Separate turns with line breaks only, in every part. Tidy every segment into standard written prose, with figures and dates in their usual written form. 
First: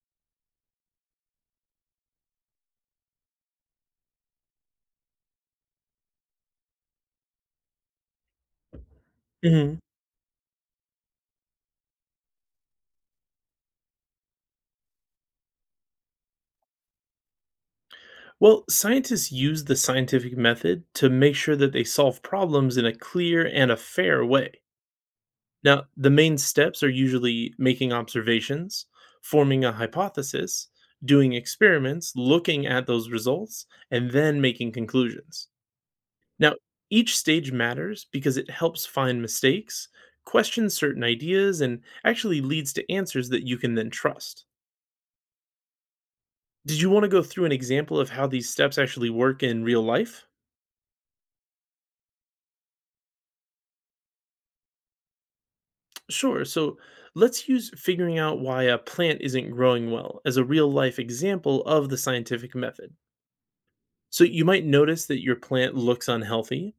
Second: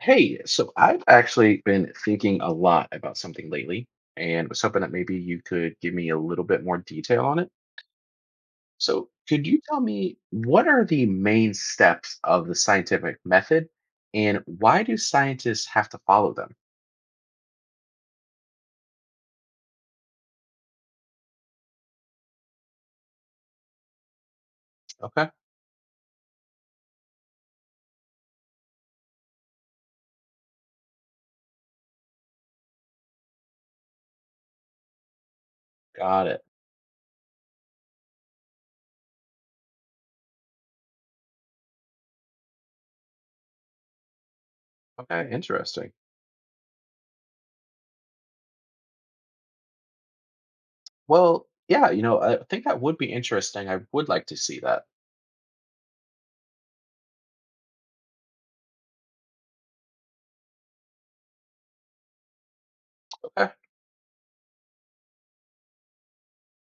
Hey, so I've actually been thinking a lot about something lately and was hoping that maybe you could give me a little bit more detail on it. So, could you
hmm
tell me what are the main steps of the scientific method and why do scientists have to follow them?
Well, scientists use the scientific method to make sure that they solve problems in a clear and a fair way.
Okay,
Now, the main steps are usually making observations, forming a hypothesis, doing experiments, looking at those results, and then making conclusions.
got it.
Now, each stage matters because it helps find mistakes, question certain ideas, and actually leads to answers that you can then trust.
Okay, interesting.
Did you want to go through an example of how these steps actually work in real life?
Well, yeah, I think that would be interesting. I would like to see that.
Sure. So let's use figuring out why a plant isn't growing well as a real life example of the scientific method.
Okay.
So you might notice that your plant looks unhealthy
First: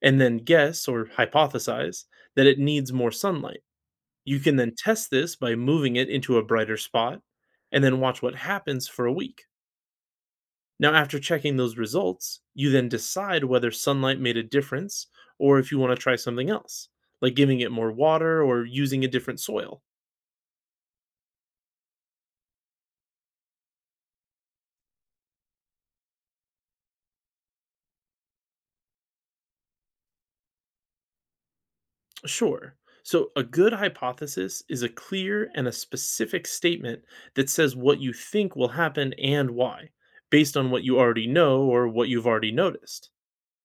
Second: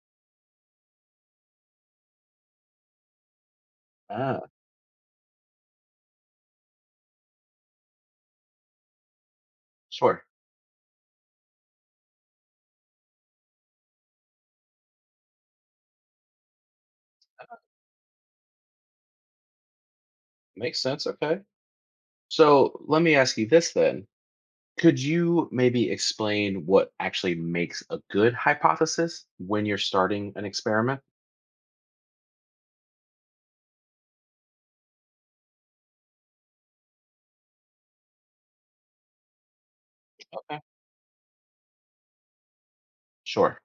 and then guess or hypothesize that it needs more sunlight. You
Ah,
can then test this by moving it into a brighter spot and then watch what happens for a week.
sure.
Now, after checking those results, you then decide whether sunlight made a difference or if you want to try something else, like giving it more water or using a different soil.
Makes sense. Okay. So, let me ask you this then. Could you maybe explain what actually makes a good hypothesis when you're starting an experiment?
Sure. So, a good hypothesis is a clear and a specific statement that says what you think will happen and why, based
Okay.
on what you already know or what you've already noticed.
Sure,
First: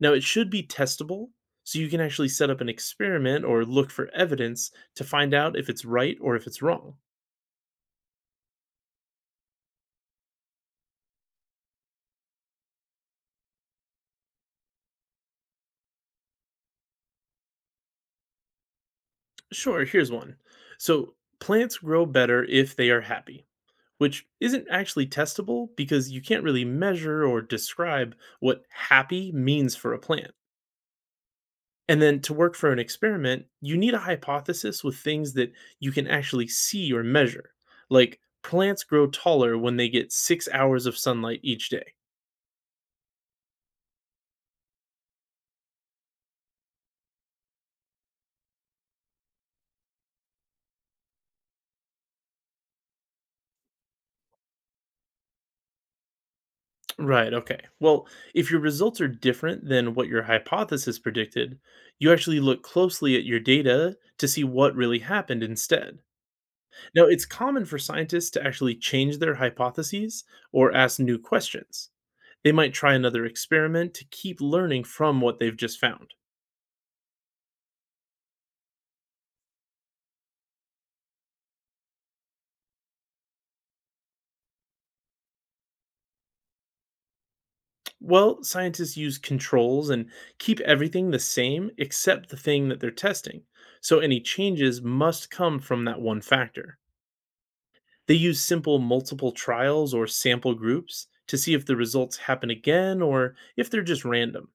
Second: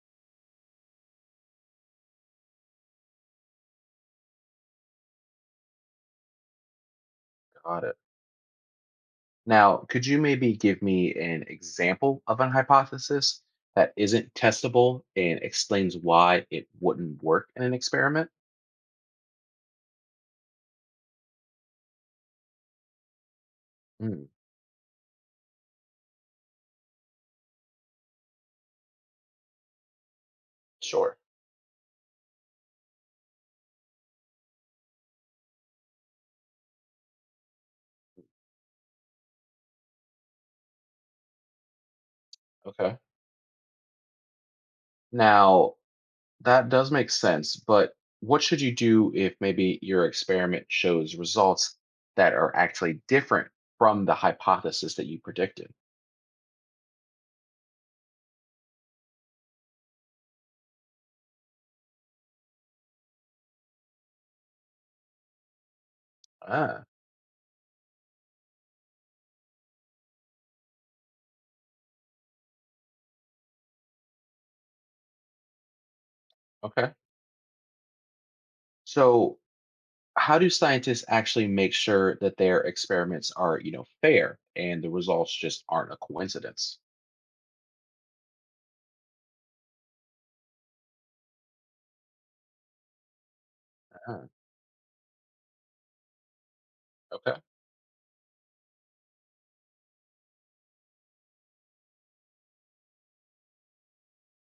Now, it should be testable, so you can actually set up an experiment or look for evidence to find out if it's right or if it's wrong.
got it. Now, could you maybe give me an example of an hypothesis that isn't testable and explains why it wouldn't work in an experiment?
Sure, here's one. So, plants grow better if they are happy,
Mm,
which isn't actually testable because you can't really measure or describe what happy means for a plant.
sure.
And then to work for an experiment, you need a hypothesis with things that you can actually see or measure, like plants grow taller when they get 6 hours of sunlight each day.
Okay. Now, that does make sense, but what should you do if maybe your experiment shows results that are actually different from the hypothesis that you predicted?
Right, okay. Well, if your results are different than what your hypothesis predicted, you actually look closely at your data to see what really happened instead.
Ah.
Now, it's common for scientists to actually change their hypotheses or ask new questions. They might try another experiment to keep learning from what they've just found.
Okay. So, how do scientists actually make sure that their experiments are, fair and the results just aren't a coincidence?
Well, scientists use controls and keep everything the same except the thing that they're testing. So any
Ah,
changes must come from that one factor.
okay,
They use simple multiple trials or sample groups to see if the results happen again or if they're just random.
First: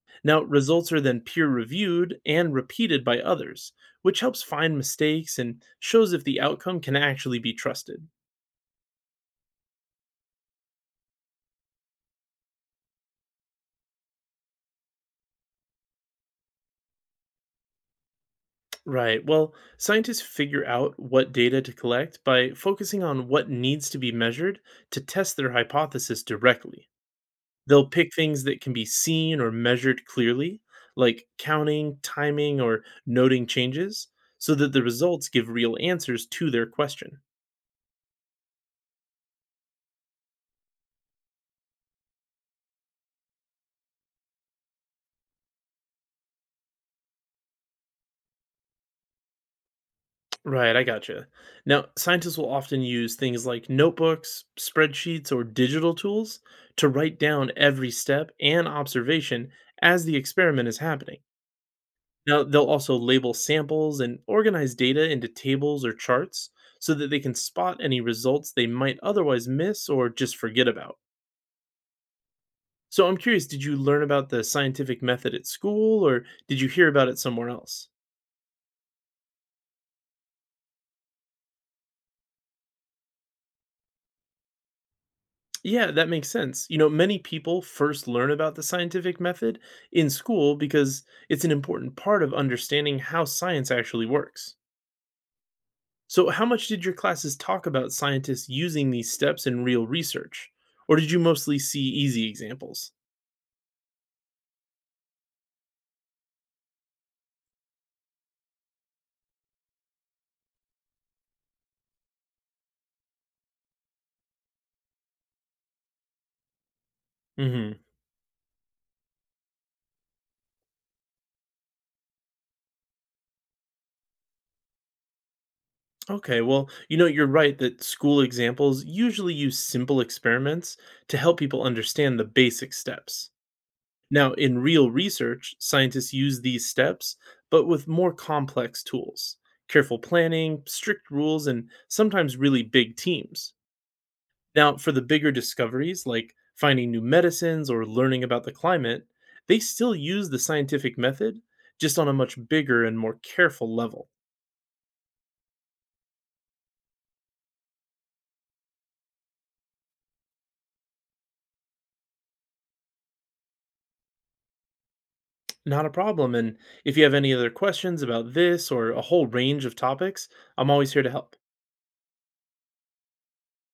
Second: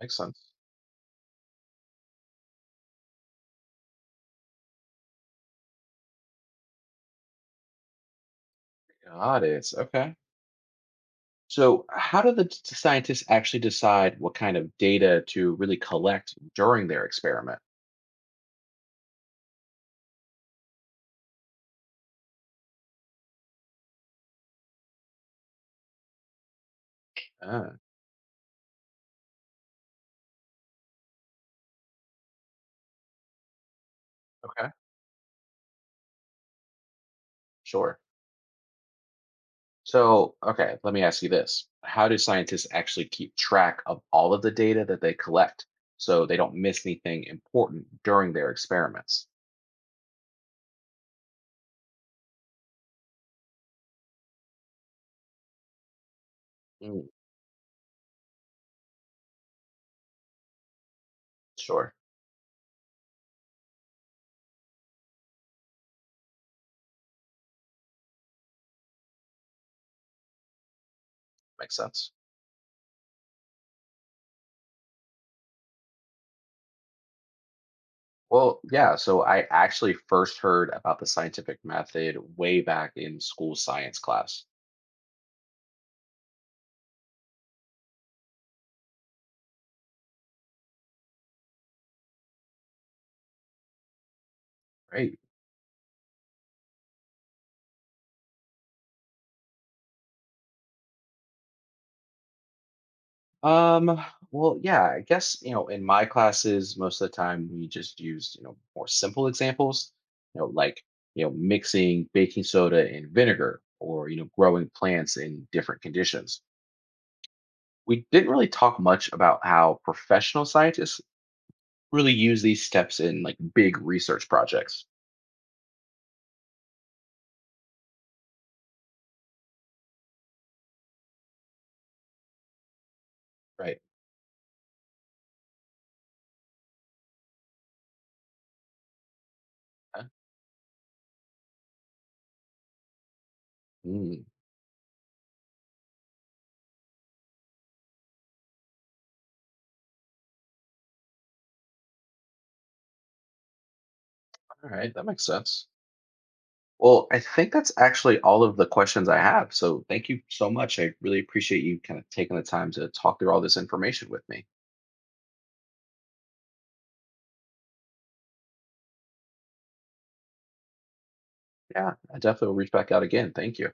makes sense.
Now, results are then peer reviewed and repeated by others, which helps find mistakes and shows if the outcome can actually be trusted.
Got it. Okay. So, how do the scientists actually decide what kind of data to really collect during their experiment?
Right. Well, scientists figure out what data to collect by focusing on what needs to be measured to test their hypothesis directly.
Ah,
They'll pick things that can be seen or measured clearly, like counting, timing, or noting changes, so
okay,
that the results give real answers to their question.
sure. So, okay, let me ask you this: how do scientists actually keep track of all of the data that they collect so they don't miss anything important during their experiments?
Right, I gotcha. Now, scientists will often use things like notebooks, spreadsheets, or digital tools to write down every step and observation as the experiment is happening.
Sure.
Now, they'll also label samples and organize data into tables or charts so that they can spot any results they might otherwise miss or just forget about.
Makes sense.
So, I'm curious, did you learn about the scientific method at school or did you hear about it somewhere else?
Well, yeah. So I actually first heard about the scientific method way back in school science class.
Yeah, that makes sense. You know, many people first learn about the scientific method in school because it's an important part of understanding how science actually works.
Right?
So, how much did your classes talk about scientists using these steps in real research? Or did you mostly see easy examples?
Um, well, yeah, I guess, in my classes, most of the time we just used, more simple examples, like, mixing baking soda and vinegar or, growing plants in different conditions.
hmm
We didn't really talk much about how professional scientists really use these steps in like big research projects.
Okay, well, you know, you're right that school examples usually use simple experiments to help people understand the basic steps.
Right.
Now, in real research, scientists use these steps, but with more complex tools, careful
Huh?
planning, strict rules, and sometimes really big teams. Now, for the bigger discoveries like finding new medicines or learning about the climate, they still use the scientific method, just on a much bigger and more careful level.
All right, that makes sense. Well, I think that's actually all of the questions I have. So thank you so much. I really appreciate you kind of taking the time to talk through all this information with me.
Not a problem. And if you have any other questions about this or a whole range of topics, I'm always here to help.
Yeah, I definitely will reach back out again. Thank you.